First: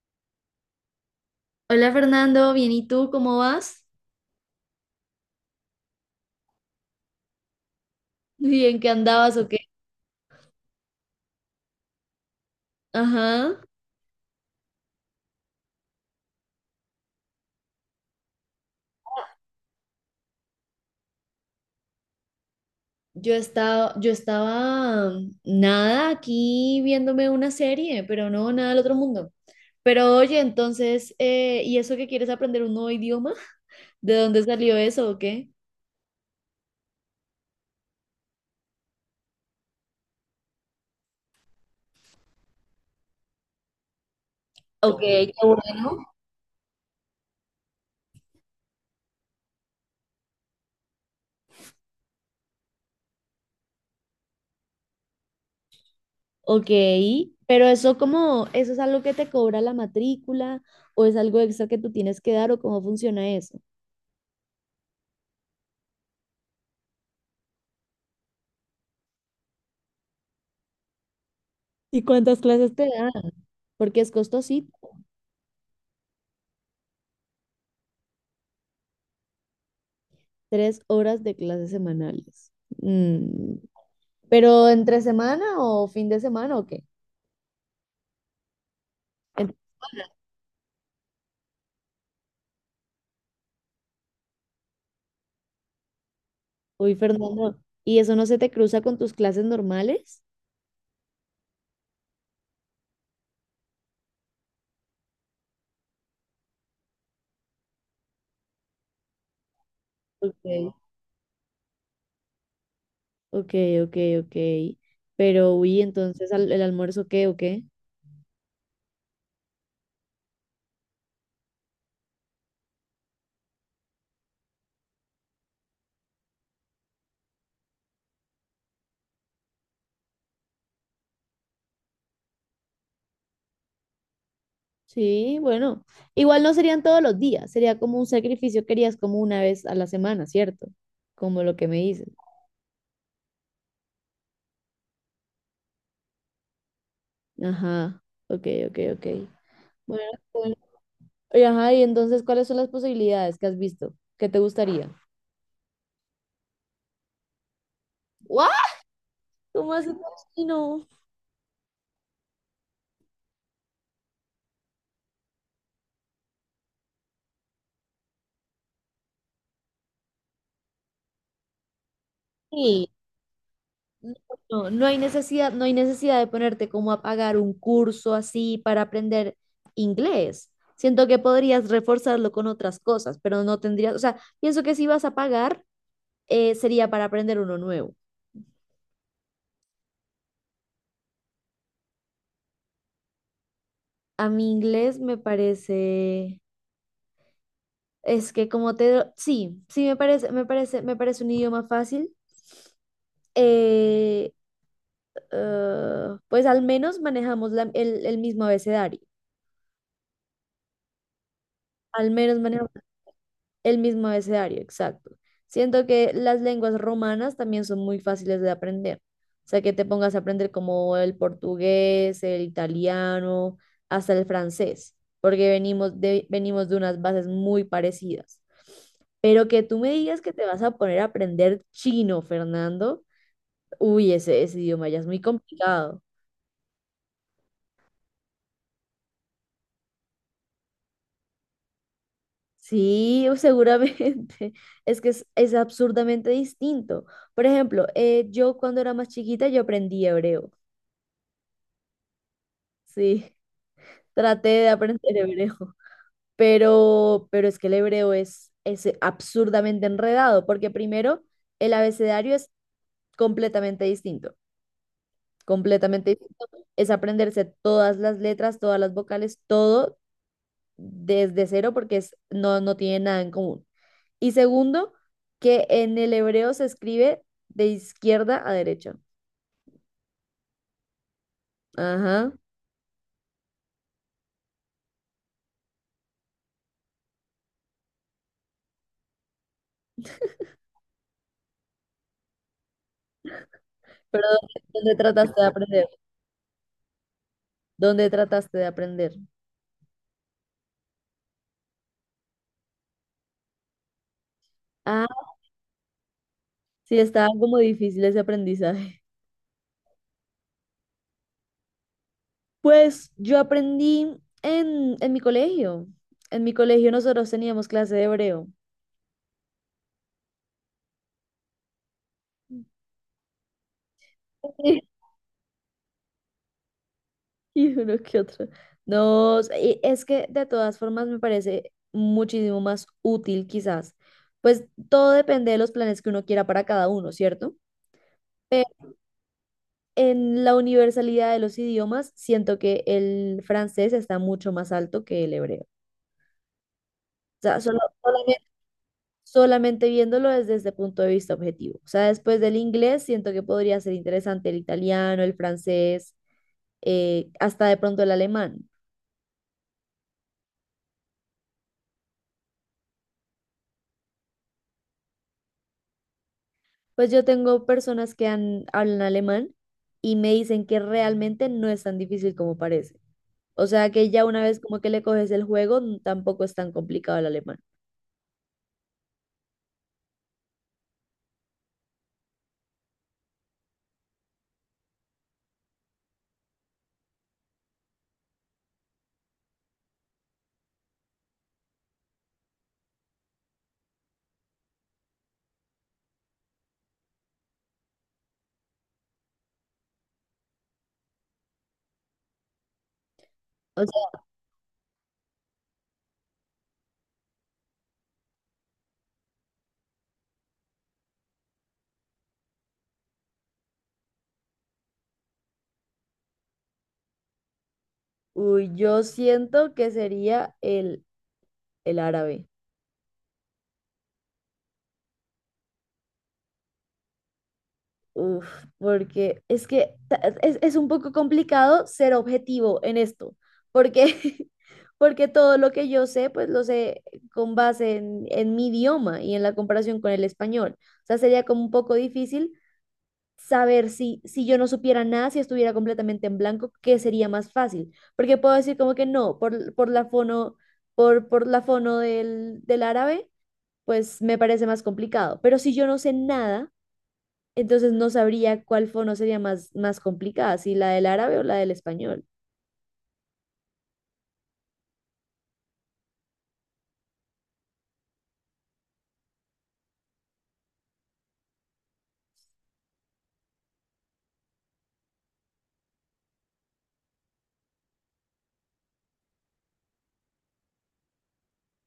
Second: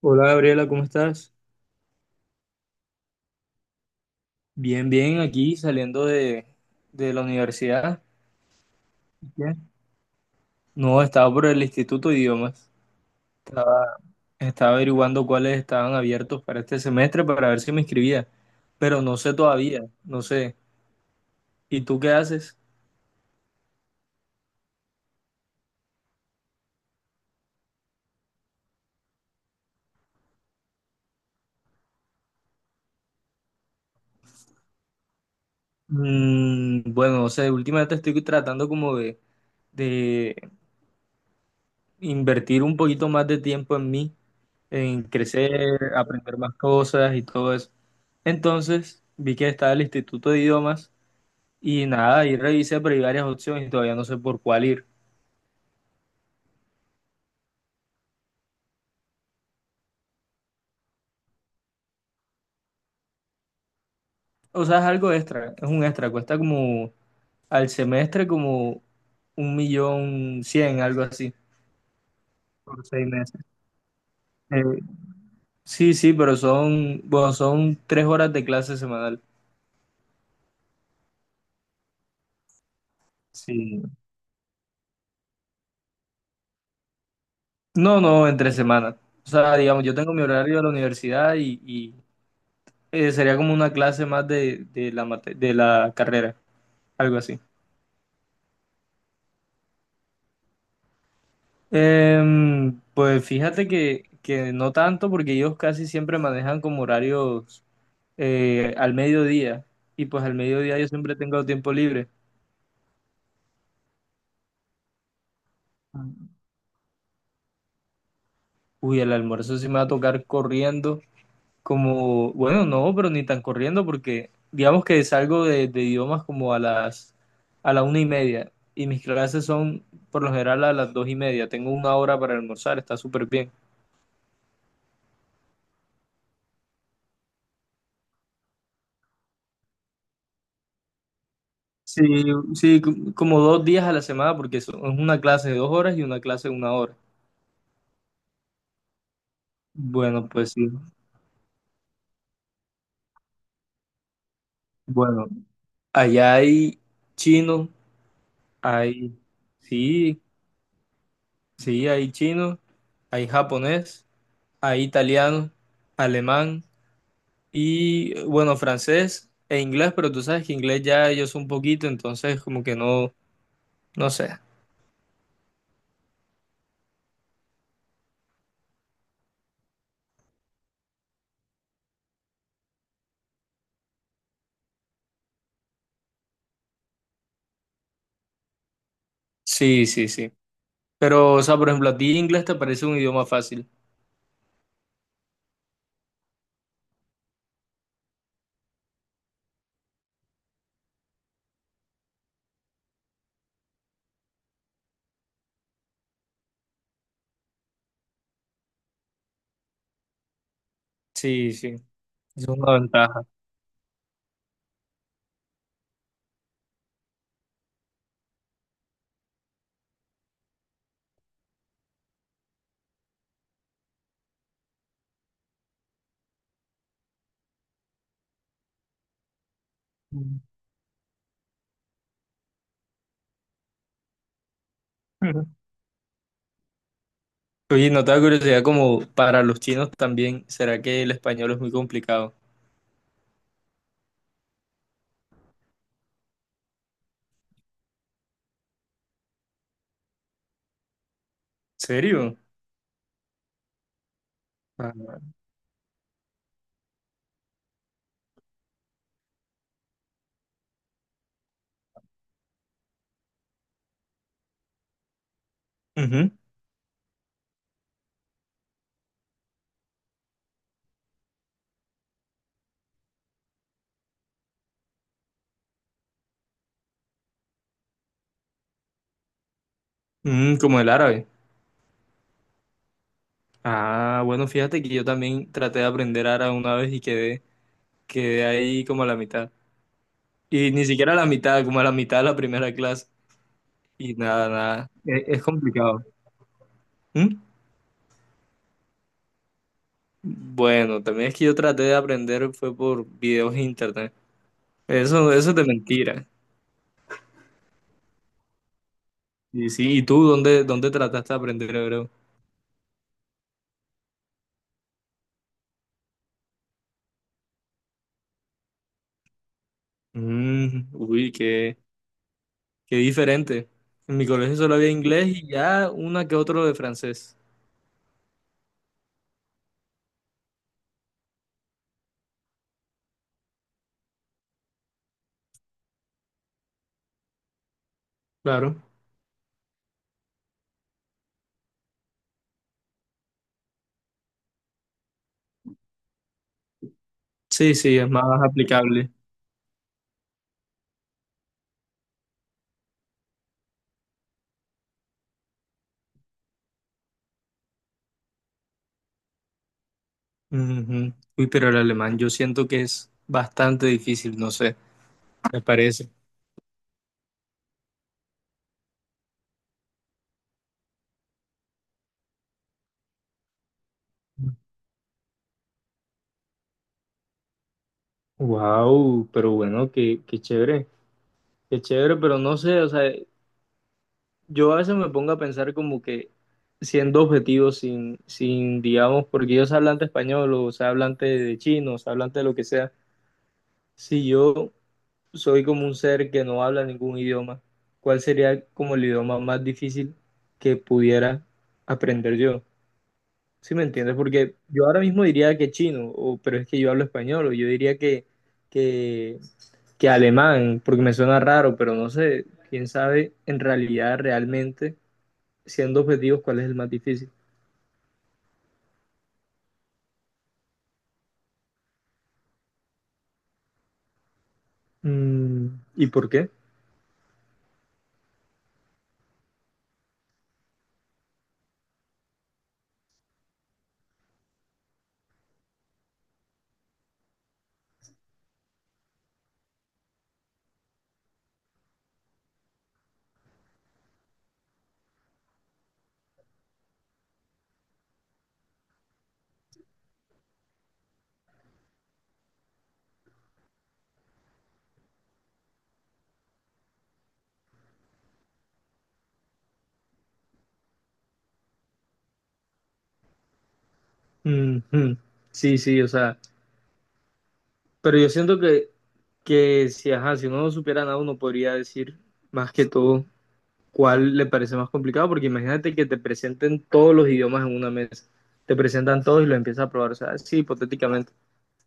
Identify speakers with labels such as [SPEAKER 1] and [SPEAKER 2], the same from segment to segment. [SPEAKER 1] Hola Gabriela, ¿cómo estás?
[SPEAKER 2] Hola Fernando, bien, ¿y tú cómo vas?
[SPEAKER 1] Bien, bien, aquí saliendo de la universidad.
[SPEAKER 2] Bien, ¿qué andabas o qué?
[SPEAKER 1] Bien. No, estaba por el Instituto de Idiomas.
[SPEAKER 2] Ajá.
[SPEAKER 1] Estaba, estaba averiguando cuáles estaban abiertos para este semestre para ver si me inscribía, pero no sé todavía, no sé. ¿Y tú qué haces?
[SPEAKER 2] Yo estaba, nada aquí viéndome una serie, pero no nada del otro mundo. Pero oye, entonces, ¿y eso que quieres aprender un nuevo idioma? ¿De dónde salió eso o qué?
[SPEAKER 1] Bueno, no sé, últimamente estoy tratando como de invertir un poquito más de tiempo en mí,
[SPEAKER 2] Ok,
[SPEAKER 1] en
[SPEAKER 2] qué
[SPEAKER 1] crecer,
[SPEAKER 2] bueno.
[SPEAKER 1] aprender más cosas y todo eso. Entonces, vi que estaba el Instituto de Idiomas. Y nada, ahí revisé, pero hay varias opciones y todavía no sé por cuál ir.
[SPEAKER 2] Ok, pero eso como, ¿eso es algo que te cobra la matrícula o es algo extra que tú tienes que dar o cómo funciona eso?
[SPEAKER 1] O sea, es algo extra, es un extra, cuesta como al semestre como un millón cien, algo así,
[SPEAKER 2] ¿Y cuántas clases
[SPEAKER 1] por
[SPEAKER 2] te
[SPEAKER 1] seis
[SPEAKER 2] dan?
[SPEAKER 1] meses.
[SPEAKER 2] Porque es costosito.
[SPEAKER 1] Eh, sí, sí, pero bueno, son 3 horas de clase semanal.
[SPEAKER 2] Tres horas de clases semanales. Mm,
[SPEAKER 1] Sí.
[SPEAKER 2] ¿pero entre semana o fin de semana o qué?
[SPEAKER 1] No, no, entre semanas. O
[SPEAKER 2] En-
[SPEAKER 1] sea, digamos, yo tengo mi horario de la universidad y sería como una clase más de la carrera,
[SPEAKER 2] Uy,
[SPEAKER 1] algo así.
[SPEAKER 2] Fernando, ¿y eso no se te cruza con tus clases normales?
[SPEAKER 1] Pues fíjate que no tanto porque ellos casi siempre manejan como horarios al mediodía y pues al
[SPEAKER 2] Ok,
[SPEAKER 1] mediodía yo siempre tengo tiempo libre.
[SPEAKER 2] ok, ok, ok. Pero, uy, entonces ¿el almuerzo qué o qué?
[SPEAKER 1] Uy, el almuerzo sí me va a tocar corriendo, como, bueno, no, pero ni tan corriendo porque digamos que salgo de idiomas como a la 1:30 y mis clases son por lo general a las 2:30. Tengo 1 hora para almorzar, está súper bien.
[SPEAKER 2] Sí, bueno, igual no serían todos los días, sería como un sacrificio que harías como una vez a la semana, ¿cierto? Como lo que me
[SPEAKER 1] Sí,
[SPEAKER 2] dices.
[SPEAKER 1] sí, como 2 días a la semana porque es una clase de 2 horas y una clase de 1 hora.
[SPEAKER 2] Ajá, ok, ok, ok. Bueno,
[SPEAKER 1] Bueno, pues
[SPEAKER 2] bueno.
[SPEAKER 1] sí.
[SPEAKER 2] Y, ajá, y entonces, ¿cuáles son las posibilidades que has visto? ¿Qué te gustaría?
[SPEAKER 1] Bueno, allá hay chino,
[SPEAKER 2] ¿What?
[SPEAKER 1] hay,
[SPEAKER 2] ¿Cómo hace
[SPEAKER 1] sí,
[SPEAKER 2] no?
[SPEAKER 1] sí, hay chino, hay japonés, hay italiano, alemán y, bueno, francés e inglés, pero tú sabes que inglés ya yo sé un poquito, entonces como que
[SPEAKER 2] Sí,
[SPEAKER 1] no, no
[SPEAKER 2] no,
[SPEAKER 1] sé.
[SPEAKER 2] no, no hay necesidad, no hay necesidad de ponerte como a pagar un curso así para aprender inglés. Siento que podrías reforzarlo con otras cosas, pero no tendrías, o sea, pienso que si vas a pagar, sería para aprender uno nuevo.
[SPEAKER 1] Sí, sí, sí. Pero, o sea, por ejemplo, a ti inglés te parece un idioma fácil.
[SPEAKER 2] A mi inglés me parece, es que como te, sí, sí me parece, me parece un idioma fácil. Eh, Ah, pues al menos manejamos el mismo abecedario.
[SPEAKER 1] Sí, sí,
[SPEAKER 2] Al menos
[SPEAKER 1] es
[SPEAKER 2] manejamos
[SPEAKER 1] una ventaja.
[SPEAKER 2] el mismo abecedario, exacto. Siento que las lenguas romanas también son muy fáciles de aprender. O sea, que te pongas a aprender como el portugués, el italiano, hasta el francés, porque venimos de unas bases muy parecidas. Pero que tú me digas que te vas a poner a aprender chino, Fernando, uy, ese idioma ya es muy complicado.
[SPEAKER 1] Oye, no te da curiosidad como para los chinos también, ¿será que el español es muy complicado?
[SPEAKER 2] Sí, o seguramente. Es que es absurdamente distinto. Por ejemplo, yo cuando era más chiquita yo aprendí hebreo.
[SPEAKER 1] ¿Serio?
[SPEAKER 2] Sí, traté de aprender
[SPEAKER 1] Ah,
[SPEAKER 2] hebreo. Pero es que el hebreo es absurdamente enredado, porque primero el abecedario es completamente distinto. Completamente
[SPEAKER 1] ujú.
[SPEAKER 2] distinto. Es aprenderse todas las letras, todas las vocales, todo desde cero, porque es, no, no tiene nada en común. Y segundo, que en el hebreo se escribe de izquierda a derecha.
[SPEAKER 1] Como el árabe.
[SPEAKER 2] Ajá.
[SPEAKER 1] Ah, bueno, fíjate que yo también traté de aprender árabe una vez y quedé ahí como a la mitad. Y ni siquiera a la mitad, como a la mitad de la primera clase. Y
[SPEAKER 2] Pero
[SPEAKER 1] nada, nada.
[SPEAKER 2] ¿dónde
[SPEAKER 1] Es,
[SPEAKER 2] trataste
[SPEAKER 1] es
[SPEAKER 2] de aprender?
[SPEAKER 1] complicado. ¿Mm?
[SPEAKER 2] ¿Dónde trataste de aprender?
[SPEAKER 1] Bueno, también es que yo traté de aprender fue por videos en internet.
[SPEAKER 2] Ah,
[SPEAKER 1] Eso es de mentira.
[SPEAKER 2] sí, estaba como difícil ese aprendizaje.
[SPEAKER 1] Y sí, ¿y tú dónde trataste de aprender hebreo?
[SPEAKER 2] Pues yo aprendí en mi colegio. En mi colegio nosotros teníamos clase de hebreo.
[SPEAKER 1] Uy, qué. Qué diferente. En mi colegio solo había inglés y ya una que otro de francés.
[SPEAKER 2] Y uno que otro. No, y es que de todas formas me parece muchísimo más útil quizás. Pues todo depende de los planes que uno quiera para cada uno, ¿cierto? Pero
[SPEAKER 1] Claro.
[SPEAKER 2] en la universalidad de los idiomas, siento que el francés está mucho más alto que el hebreo. O sea,
[SPEAKER 1] Sí, sí, es más aplicable.
[SPEAKER 2] solamente viéndolo desde ese punto de vista objetivo. O sea, después del inglés, siento que podría ser interesante el italiano, el francés, hasta de pronto el alemán.
[SPEAKER 1] Ujú. Uy, pero el alemán yo siento que es bastante difícil, no sé, me parece.
[SPEAKER 2] Pues yo tengo personas que hablan alemán y me dicen que realmente no es tan difícil como parece. O sea, que ya una vez como que le coges el juego, tampoco es tan complicado el alemán.
[SPEAKER 1] Wow, pero bueno, qué chévere, qué chévere, pero no sé, o sea, yo a veces me pongo a pensar como que siendo objetivos, sin, digamos, porque ellos hablan de español o sea, hablan de chino, o sea, hablan de lo que sea, si yo soy como un ser que no habla ningún idioma, ¿cuál sería como el idioma más difícil que pudiera aprender yo? ¿Sí me entiendes? Porque yo ahora mismo diría que chino, o, pero es que yo hablo español, o yo diría que, que alemán, porque me suena raro, pero no sé, quién sabe en realidad, realmente, siendo objetivos, cuál es el más difícil.
[SPEAKER 2] Uy, yo siento que sería el árabe.
[SPEAKER 1] Mm, ¿Y por qué?
[SPEAKER 2] Uf, porque es que es un poco complicado ser objetivo en esto, porque, porque todo lo que yo sé, pues lo sé con base en mi idioma y en la comparación con el español. O sea, sería como un poco difícil saber si, si yo no supiera nada, si estuviera completamente en blanco, qué sería más fácil. Porque puedo decir como que no, por la fono, por la fono del árabe. Pues me parece más complicado. Pero si yo no sé nada, entonces no sabría cuál fono sería más, más complicada, si la del árabe o la del español.
[SPEAKER 1] Mm, mm. Sí, sí, o sea. Pero yo siento que si, ajá, si uno no supiera nada, uno podría decir más que todo cuál le parece más complicado, porque imagínate que te presenten todos los idiomas en una mesa, te presentan todos y los empiezas a probar, o sea, sí, hipotéticamente.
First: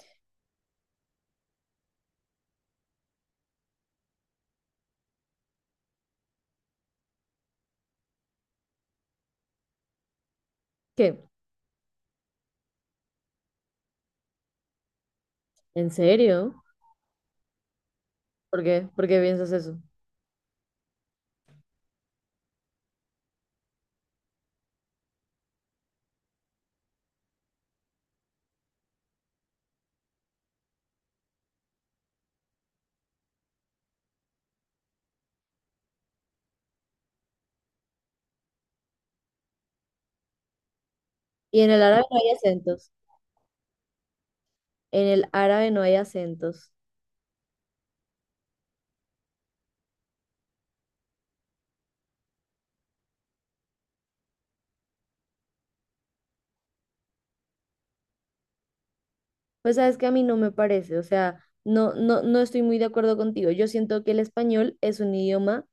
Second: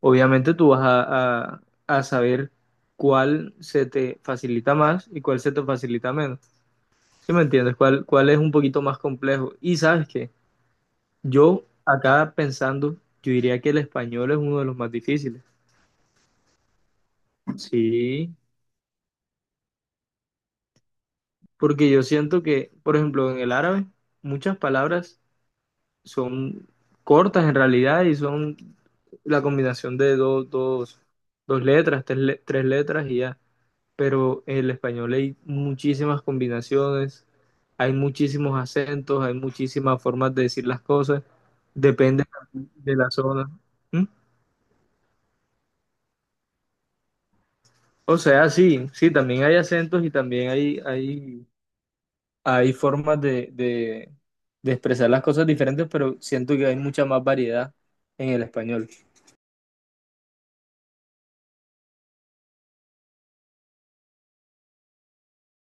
[SPEAKER 1] Obviamente tú vas a saber cuál se te facilita más y cuál se te facilita menos. ¿Sí me entiendes? ¿Cuál es un poquito más complejo? Y sabes que
[SPEAKER 2] ¿Qué?
[SPEAKER 1] yo acá pensando, yo diría que el español es uno de los más difíciles.
[SPEAKER 2] ¿En serio?
[SPEAKER 1] Sí.
[SPEAKER 2] ¿Por qué? ¿Por qué piensas eso?
[SPEAKER 1] Porque yo siento que, por ejemplo, en el árabe, muchas palabras son cortas en realidad y son la combinación de dos letras, tres letras y ya. Pero en el español hay muchísimas combinaciones, hay muchísimos acentos, hay muchísimas formas de decir las cosas,
[SPEAKER 2] Y en el árabe no
[SPEAKER 1] depende
[SPEAKER 2] hay acentos.
[SPEAKER 1] de la zona. ¿Mm?
[SPEAKER 2] En el árabe no hay acentos.
[SPEAKER 1] O sea, sí, sí, también hay acentos y también hay formas de expresar las cosas diferentes, pero siento que hay mucha más variedad en el español.
[SPEAKER 2] Pues sabes que a mí no me parece, o sea, no, no, no estoy muy de acuerdo contigo. Yo siento que el español es un idioma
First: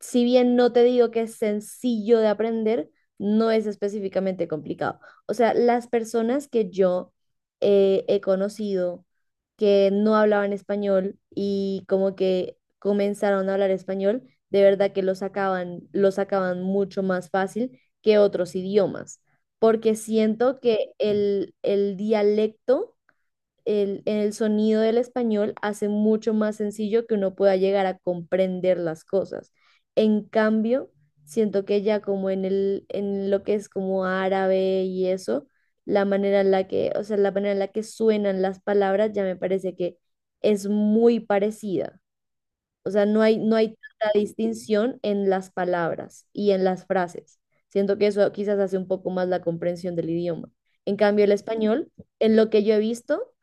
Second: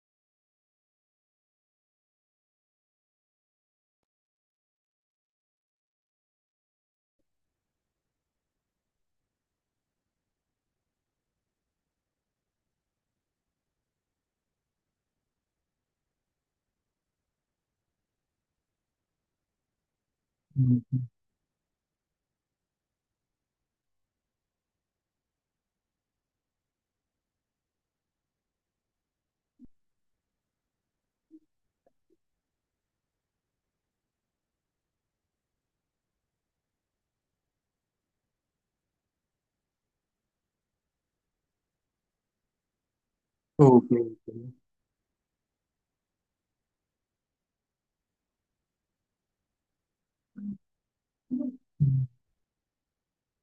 [SPEAKER 2] si bien no te digo que es sencillo de aprender, no es específicamente complicado. O sea, las personas que yo he conocido que no hablaban español y como que comenzaron a hablar español, de verdad que lo sacaban mucho más fácil que otros idiomas, porque siento que
[SPEAKER 1] Mm.
[SPEAKER 2] el dialecto el sonido del español hace mucho más sencillo que uno pueda llegar a comprender las cosas. En cambio, siento que ya como en el, en lo que es como árabe y eso, la manera en la que, o sea, la manera en la que suenan las palabras ya me parece que es muy parecida. O sea, no hay, no hay
[SPEAKER 1] Ok,
[SPEAKER 2] tanta distinción en las palabras y en las frases. Siento que eso quizás hace un poco más la comprensión del idioma. En cambio, el español, en lo que yo he visto,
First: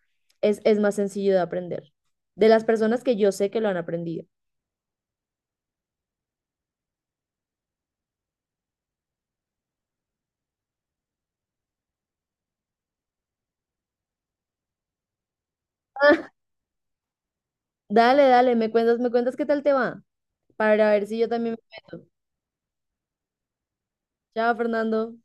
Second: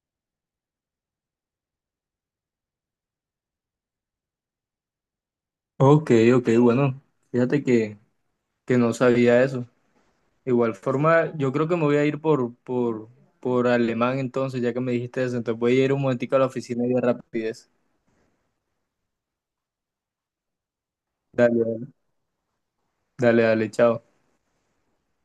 [SPEAKER 2] es más sencillo de aprender. De las personas que yo sé que lo han aprendido.
[SPEAKER 1] ok, ok, ok, bueno, fíjate que no sabía eso. Igual forma, yo creo que me voy a ir por alemán entonces, ya que me dijiste eso, entonces voy a ir un momentico a la oficina y de rapidez.
[SPEAKER 2] Dale, dale, me cuentas qué tal te va, para ver si yo también
[SPEAKER 1] Dale,
[SPEAKER 2] me
[SPEAKER 1] dale,
[SPEAKER 2] meto.
[SPEAKER 1] dale, dale, chao.
[SPEAKER 2] Chao, Fernando.